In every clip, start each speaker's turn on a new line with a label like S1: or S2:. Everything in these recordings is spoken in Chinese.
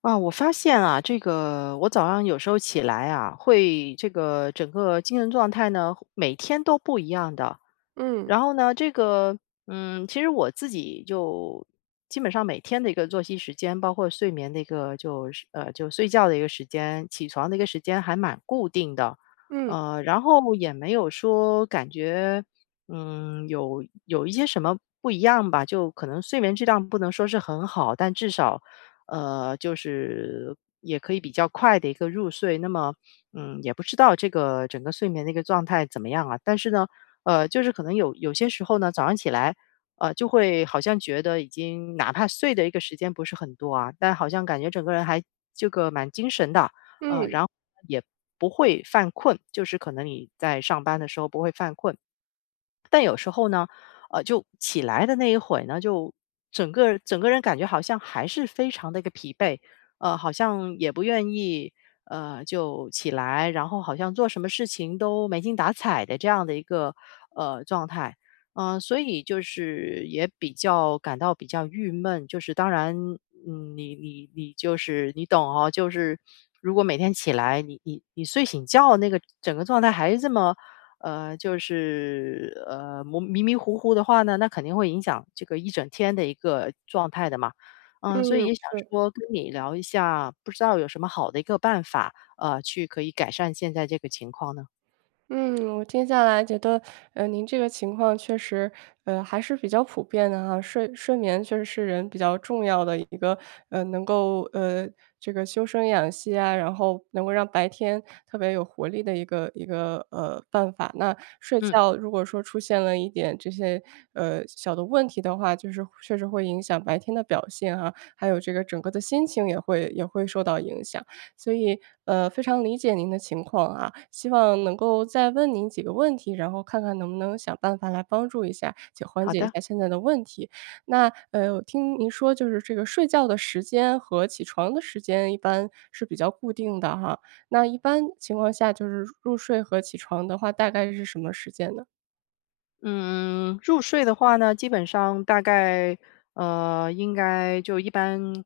S1: 啊，我发现啊，这个我早上有时候起来啊，会这个整个精神状态呢，每天都不一样的。
S2: 嗯，
S1: 然后呢，这个其实我自己就基本上每天的一个作息时间，包括睡眠的一个就是就睡觉的一个时间，起床的一个时间还蛮固定的。
S2: 嗯，
S1: 然后也没有说感觉有一些什么不一样吧，就可能睡眠质量不能说是很好，但至少。就是也可以比较快的一个入睡。那么，也不知道这个整个睡眠的一个状态怎么样啊？但是呢，就是可能有些时候呢，早上起来，就会好像觉得已经哪怕睡的一个时间不是很多啊，但好像感觉整个人还这个蛮精神的，
S2: 嗯，
S1: 然后也不会犯困，就是可能你在上班的时候不会犯困。后呢，就起来的那一会呢，就整个人感觉好像还是非常的一个疲惫，好像也不愿意，就起来，然后好像做什么事情都没精打采的这样的一个状态。所以就是也比较感到比较郁闷，就是当然，你就是你懂哦，就是如果每天起来，你睡醒觉那个整个状态还是这么就是迷迷糊糊的话呢，那肯定会影响这个一整天的一个状态的嘛。所以
S2: 嗯。
S1: 也想
S2: 是。
S1: 说跟你聊一下，不知道有什么好的一个办法，去可以改善现在这个情况呢？
S2: 嗯，我听下来觉得，您这个情况确实，还是比较普遍的哈。睡眠确实是人比较重要的一个，能够，这个修身养息啊，然后能够让白天特别有活力的一个，办法。那睡
S1: 嗯，
S2: 觉如果说出现了一点这些，小的问题的话，就是确实会影响白天的表现哈，还有这个整个的心情也会受到影响。所以，非常理解您的情况啊，希望能够再问您几个问题，然后看看能不能想办法来帮助一下，且缓
S1: 好
S2: 解一
S1: 的。
S2: 下现在的问题。那，我听您说就是这个睡觉的时间和起床的时间一般是比较固定的哈，那一般情况下就是入睡和起床的话，大概是什么时间呢？
S1: 嗯，入睡的话呢，基本上大概，应该就一般，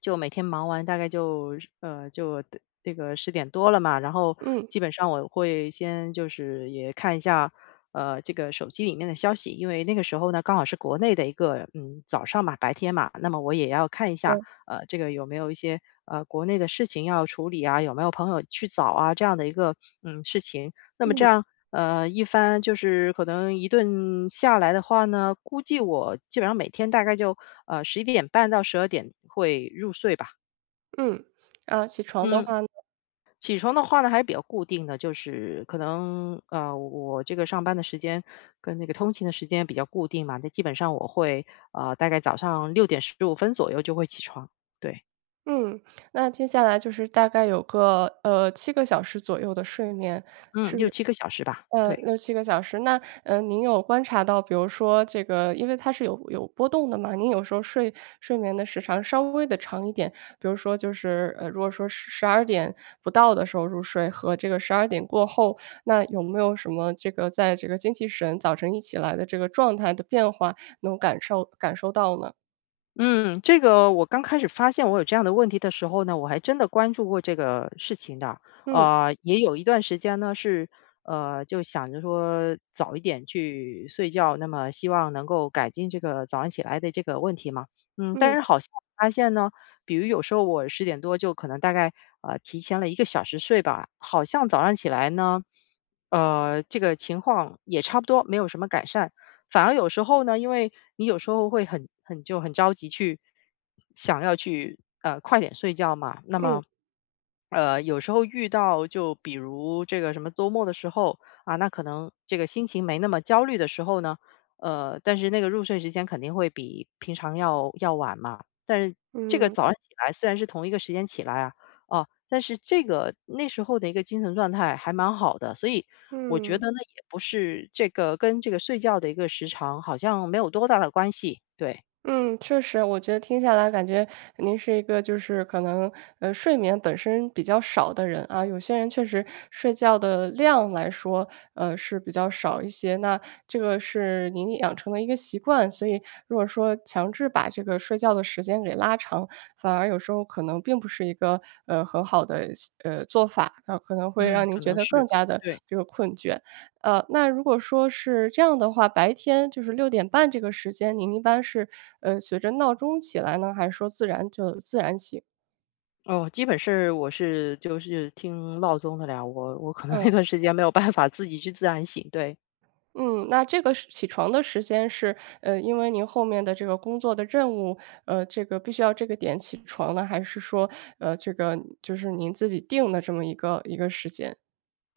S1: 就每天忙完大概就就得这个十点多了嘛，然后
S2: 嗯，
S1: 基本上我会先就是也看一下，这个手机里面的消息，因为那个时候呢刚好是国内的一个早上嘛，白天嘛，那么我也要看一
S2: 对，
S1: 下，这个有没有一些国内的事情要处理啊，有没有朋友去找啊这样的一个事情。那么这
S2: 嗯
S1: 样，一番就是可能一顿下来的话呢，估计我基本上每天大概就11点半到12点会入睡吧。
S2: 嗯，啊，起床的
S1: 嗯，
S2: 话呢
S1: 起床的话呢还是比较固定的，就是可能我这个上班的时间跟那个通勤的时间比较固定嘛，那基本上我会大概早上6点15分左右就会起床，对，
S2: 嗯，那接下来就是大概有个，七个小时左右的睡眠。
S1: 嗯六七个小时吧，对。
S2: 6、7个小时。那，您有观察到，比如说这个因为它是有波动的嘛，您有时候睡眠的时长稍微的长一点，比如说就是，如果说十二点不到的时候入睡和这个十二点过后，那有没有什么这个在这个精气神早晨一起来的这个状态的变化，能感受到呢？
S1: 嗯，这个我刚开始发现我有这样的问题的时候呢，我还真的关注过这个事情的。
S2: 嗯，
S1: 也有一段时间呢是，就想着说早一点去睡觉，那么希望能够改进这个早上起来的这个问题嘛。但
S2: 嗯，
S1: 是好像发现呢，比如有时候我十点多就可能大概，提前了一个小时睡吧，好像早上起来呢，这个情况也差不多，没有什么改善。反而有时候呢，因为你有时候会很着急去想要去，快点睡觉嘛，那
S2: 嗯，
S1: 么有时候遇到就比如这个什么周末的时候啊，那可能这个心情没那么焦虑的时候呢，但是那个入睡时间肯定会比平常要晚嘛。但是这个
S2: 嗯，
S1: 早上起来虽然是同一个时间起来啊，哦，但是这个那时候的一个精神状态还蛮好的，所以我觉
S2: 嗯。
S1: 得呢，也不是这个跟这个睡觉的一个时长好像没有多大的关系。对，
S2: 嗯，确实，我觉得听下来感觉您是一个就是可能，睡眠本身比较少的人啊。有些人确实睡觉的量来说，是比较少一些，那这个是您养成的一个习惯，所以如果说强制把这个睡觉的时间给拉长，反而有时候可能并不是一个，很好的，做法，可能会
S1: 嗯，
S2: 让您
S1: 可
S2: 觉
S1: 能
S2: 得
S1: 是
S2: 更加的
S1: 对。
S2: 这个困倦。那如果说是这样的话，白天就是6点半这个时间，您一般是，随着闹钟起来呢，还是说自然就自然醒？
S1: 哦，基本是我是就是听闹钟的了，我可能那
S2: 嗯，
S1: 段时间没有办法自己去自然醒，对。
S2: 嗯，那这个是起床的时间是，因为您后面的这个工作的任务，这个必须要这个点起床呢，还是说，这个就是您自己定的这么一个时间？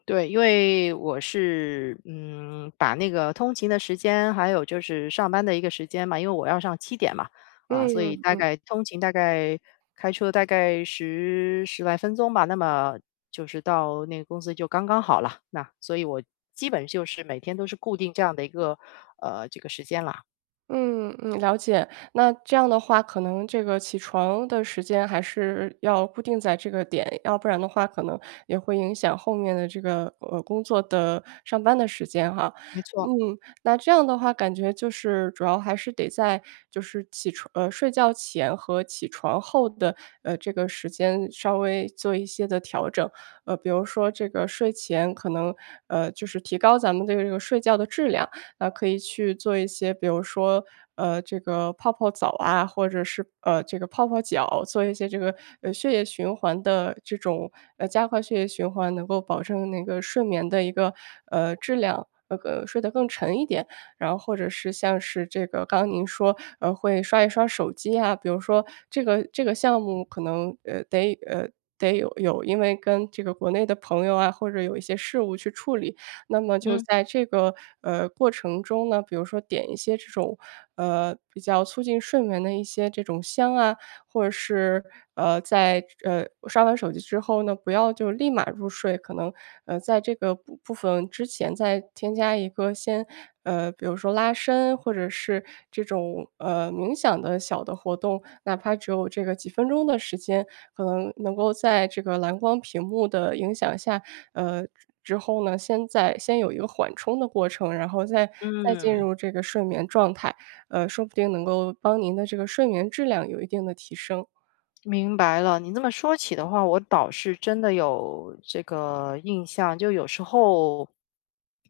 S1: 对，因为我是，把那个通勤的时间，还有就是上班的一个时间嘛，因为我要上7点嘛，啊，所以大
S2: 嗯。
S1: 概通勤大概开车大概十来分钟吧，那么就是到那个公司就刚刚好了。那所以我基本就是每天都是固定这样的一个，这个时间啦，
S2: 嗯嗯，了解。那这样的话，可能这个起床的时间还是要固定在这个点，要不然的话，可能也会影响后面的这个工作的上班的时间哈。
S1: 没错，
S2: 嗯，那这样的话，感觉就是主要还是得在就是起床睡觉前和起床后的这个时间稍微做一些的调整。比如说这个睡前可能就是提高咱们的这个睡觉的质量。可以去做一些，比如说，这个泡泡澡啊，或者是这个泡泡脚，做一些这个血液循环的这种加快血液循环，能够保证那个睡眠的一个质量。睡得更沉一点，然后或者是像是这个刚刚您说，会刷一刷手机啊，比如说这个项目可能得有，因为跟这个国内的朋友啊，或者有一些事务去处理，那么就
S1: 嗯，
S2: 在这个，过程中呢，比如说点一些这种，比较促进睡眠的一些这种香啊，或者是，在刷完手机之后呢，不要就立马入睡，可能，在这个部分之前再添加一个先比如说拉伸，或者是这种，冥想的小的活动，哪怕只有这个几分钟的时间，可能能够在这个蓝光屏幕的影响下，之后呢，先有一个缓冲的过程，然后再进
S1: 嗯。
S2: 入这个睡眠状态。说不定能够帮您的这个睡眠质量有一定的提升。
S1: 明白了，你这么说起的话，我倒是真的有这个印象。就有时候，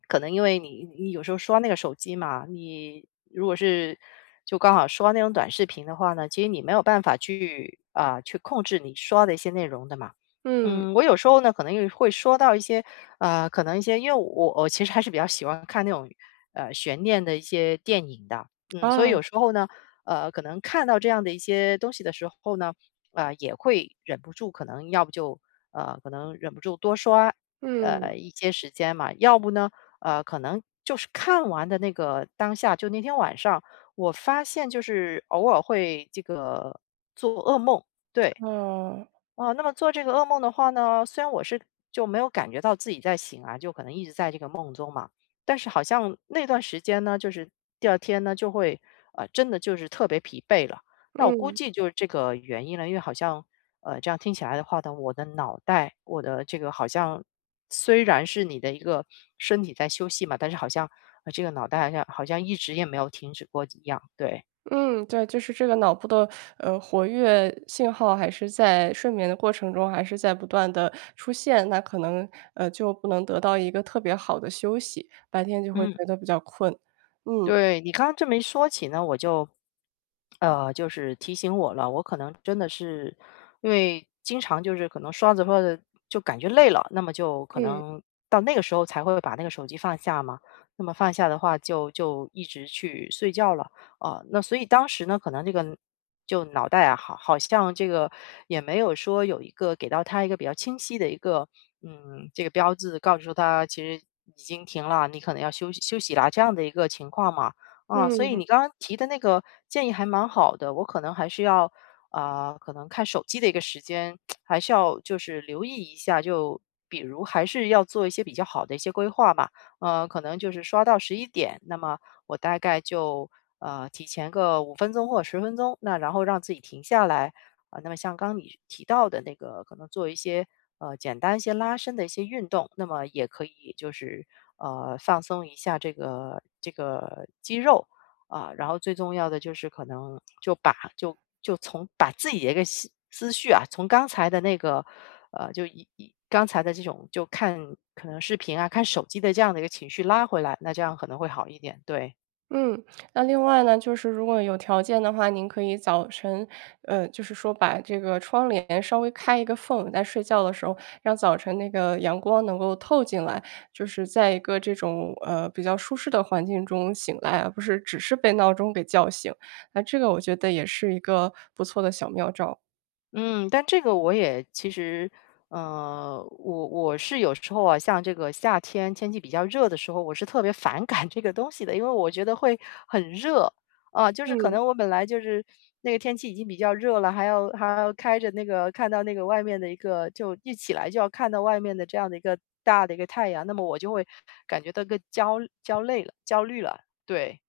S1: 可能因为你有时候刷那个手机嘛，你如果是就刚好刷那种短视频的话呢，其实你没有办法去控制你刷的一些内容的嘛。
S2: 嗯，
S1: 我有时候呢，可能也会说到一些可能一些，因为我其实还是比较喜欢看那种悬念的一些电影的，所以
S2: 啊，
S1: 有时候呢，可能看到这样的一些东西的时候呢。啊，也会忍不住可能要不就，可能忍不住多刷，
S2: 嗯，
S1: 一些时间嘛，要不呢，可能就是看完的那个当下，就那天晚上，我发现就是偶尔会这个做噩梦，对。
S2: 哦，
S1: 哦，那么做这个噩梦的话呢，虽然我是就没有感觉到自己在醒啊，就可能一直在这个梦中嘛，但是好像那段时间呢，就是第二天呢就会真的就是特别疲惫了。那我估
S2: 嗯，
S1: 计就是这个原因了，因为好像这样听起来的话呢，我的脑袋，我的这个好像虽然是你的一个身体在休息嘛，但是好像这个脑袋好像一直也没有停止过一样，对，
S2: 嗯，对，就是这个脑部的活跃信号还是在睡眠的过程中还是在不断的出现，那可能就不能得到一个特别好的休息，白天就会
S1: 嗯。
S2: 觉得比较困。嗯，
S1: 对，你刚刚这么一说起呢，我就，就是提醒我了，我可能真的是因为经常就是可能刷着刷着就感觉累了，那么就可
S2: 嗯，嗯。
S1: 能到那个时候才会把那个手机放下嘛。那么放下的话就一直去睡觉了。啊，那所以当时呢，可能这个就脑袋啊，好像这个也没有说有一个给到他一个比较清晰的一个，这个标志，告诉他其实已经停了，你可能要休息休息啦，这样的一个情况嘛。啊，所以
S2: 嗯
S1: 你刚刚提的那个建议还蛮好的，我可能还是要啊、可能看手机的一个时间，还是要就是留意一下，就比如还是要做一些比较好的一些规划吧。可能就是刷到十一点，那么我大概就提前个5分钟或者10分钟，那然后让自己停下来啊、那么像刚你提到的那个，可能做一些简单一些拉伸的一些运动，那么也可以就是放松一下这个肌肉啊、然后最重要的就是可能就把就就从把自己的一个思绪啊，从刚才的那个就刚才的这种就看可能视频啊、看手机的这样的一个情绪拉回来，那这样可能会好一点，对。
S2: 嗯，那另外呢，就是如果有条件的话，您可以早晨，就是说把这个窗帘稍微开一个缝，在睡觉的时候，让早晨那个阳光能够透进来，就是在一个这种比较舒适的环境中醒来啊，而不是只是被闹钟给叫醒。那这个我觉得也是一个不错的小妙招。
S1: 嗯，但这个我也其实，我是有时候啊，像这个夏天天气比较热的时候，我是特别反感这个东西的，因为我觉得会很热啊，就是可
S2: 嗯。
S1: 能我本来就是那个天气已经比较热了，还要开着那个看到那个外面的一个，就一起来就要看到外面的这样的一个大的一个太阳，那么我就会感觉到个焦累了、焦虑了，对，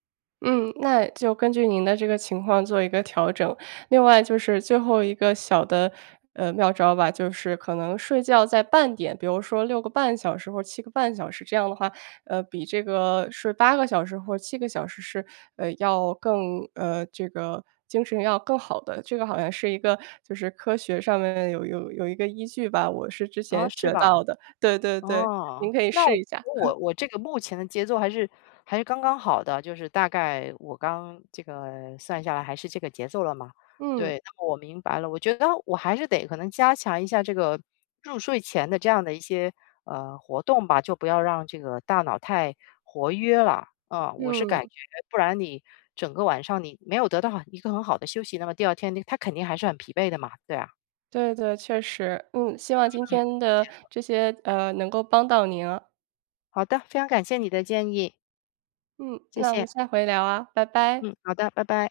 S2: 嗯，那就根据您的这个情况做一个调整。另外就是最后一个小的，妙招吧，就是可能睡觉在半点，比如说6个半小时或者7个半小时，这样的话，比这个睡8个小时或者七个小时是，要更这个精神要更好的。这个好像是一个就是科学上面有一个依据吧，我是之
S1: 啊，
S2: 前
S1: 是
S2: 学
S1: 吧？
S2: 到的。对对对，
S1: 哦，
S2: 您可以
S1: 那
S2: 试
S1: 我
S2: 一下。
S1: 我我这个目前的节奏还是刚刚好的，就是大概我刚这个算下来还是这个节奏了嘛。
S2: 嗯，
S1: 对，那么我明白了，我觉得我还是得可能加强一下这个入睡前的这样的一些活动吧，就不要让这个大脑太活跃了。啊、我是感
S2: 嗯。
S1: 觉，不然你整个晚上你没有得到一个很好的休息，那么第二天你他肯定还是很疲惫的嘛。对啊，
S2: 对对，确实。嗯，希望今天的这些，能够帮到您啊
S1: 好的，非常感谢你的建议，
S2: 嗯，
S1: 谢
S2: 那我
S1: 谢。
S2: 们下回聊啊，拜拜。
S1: 嗯，好的，拜拜。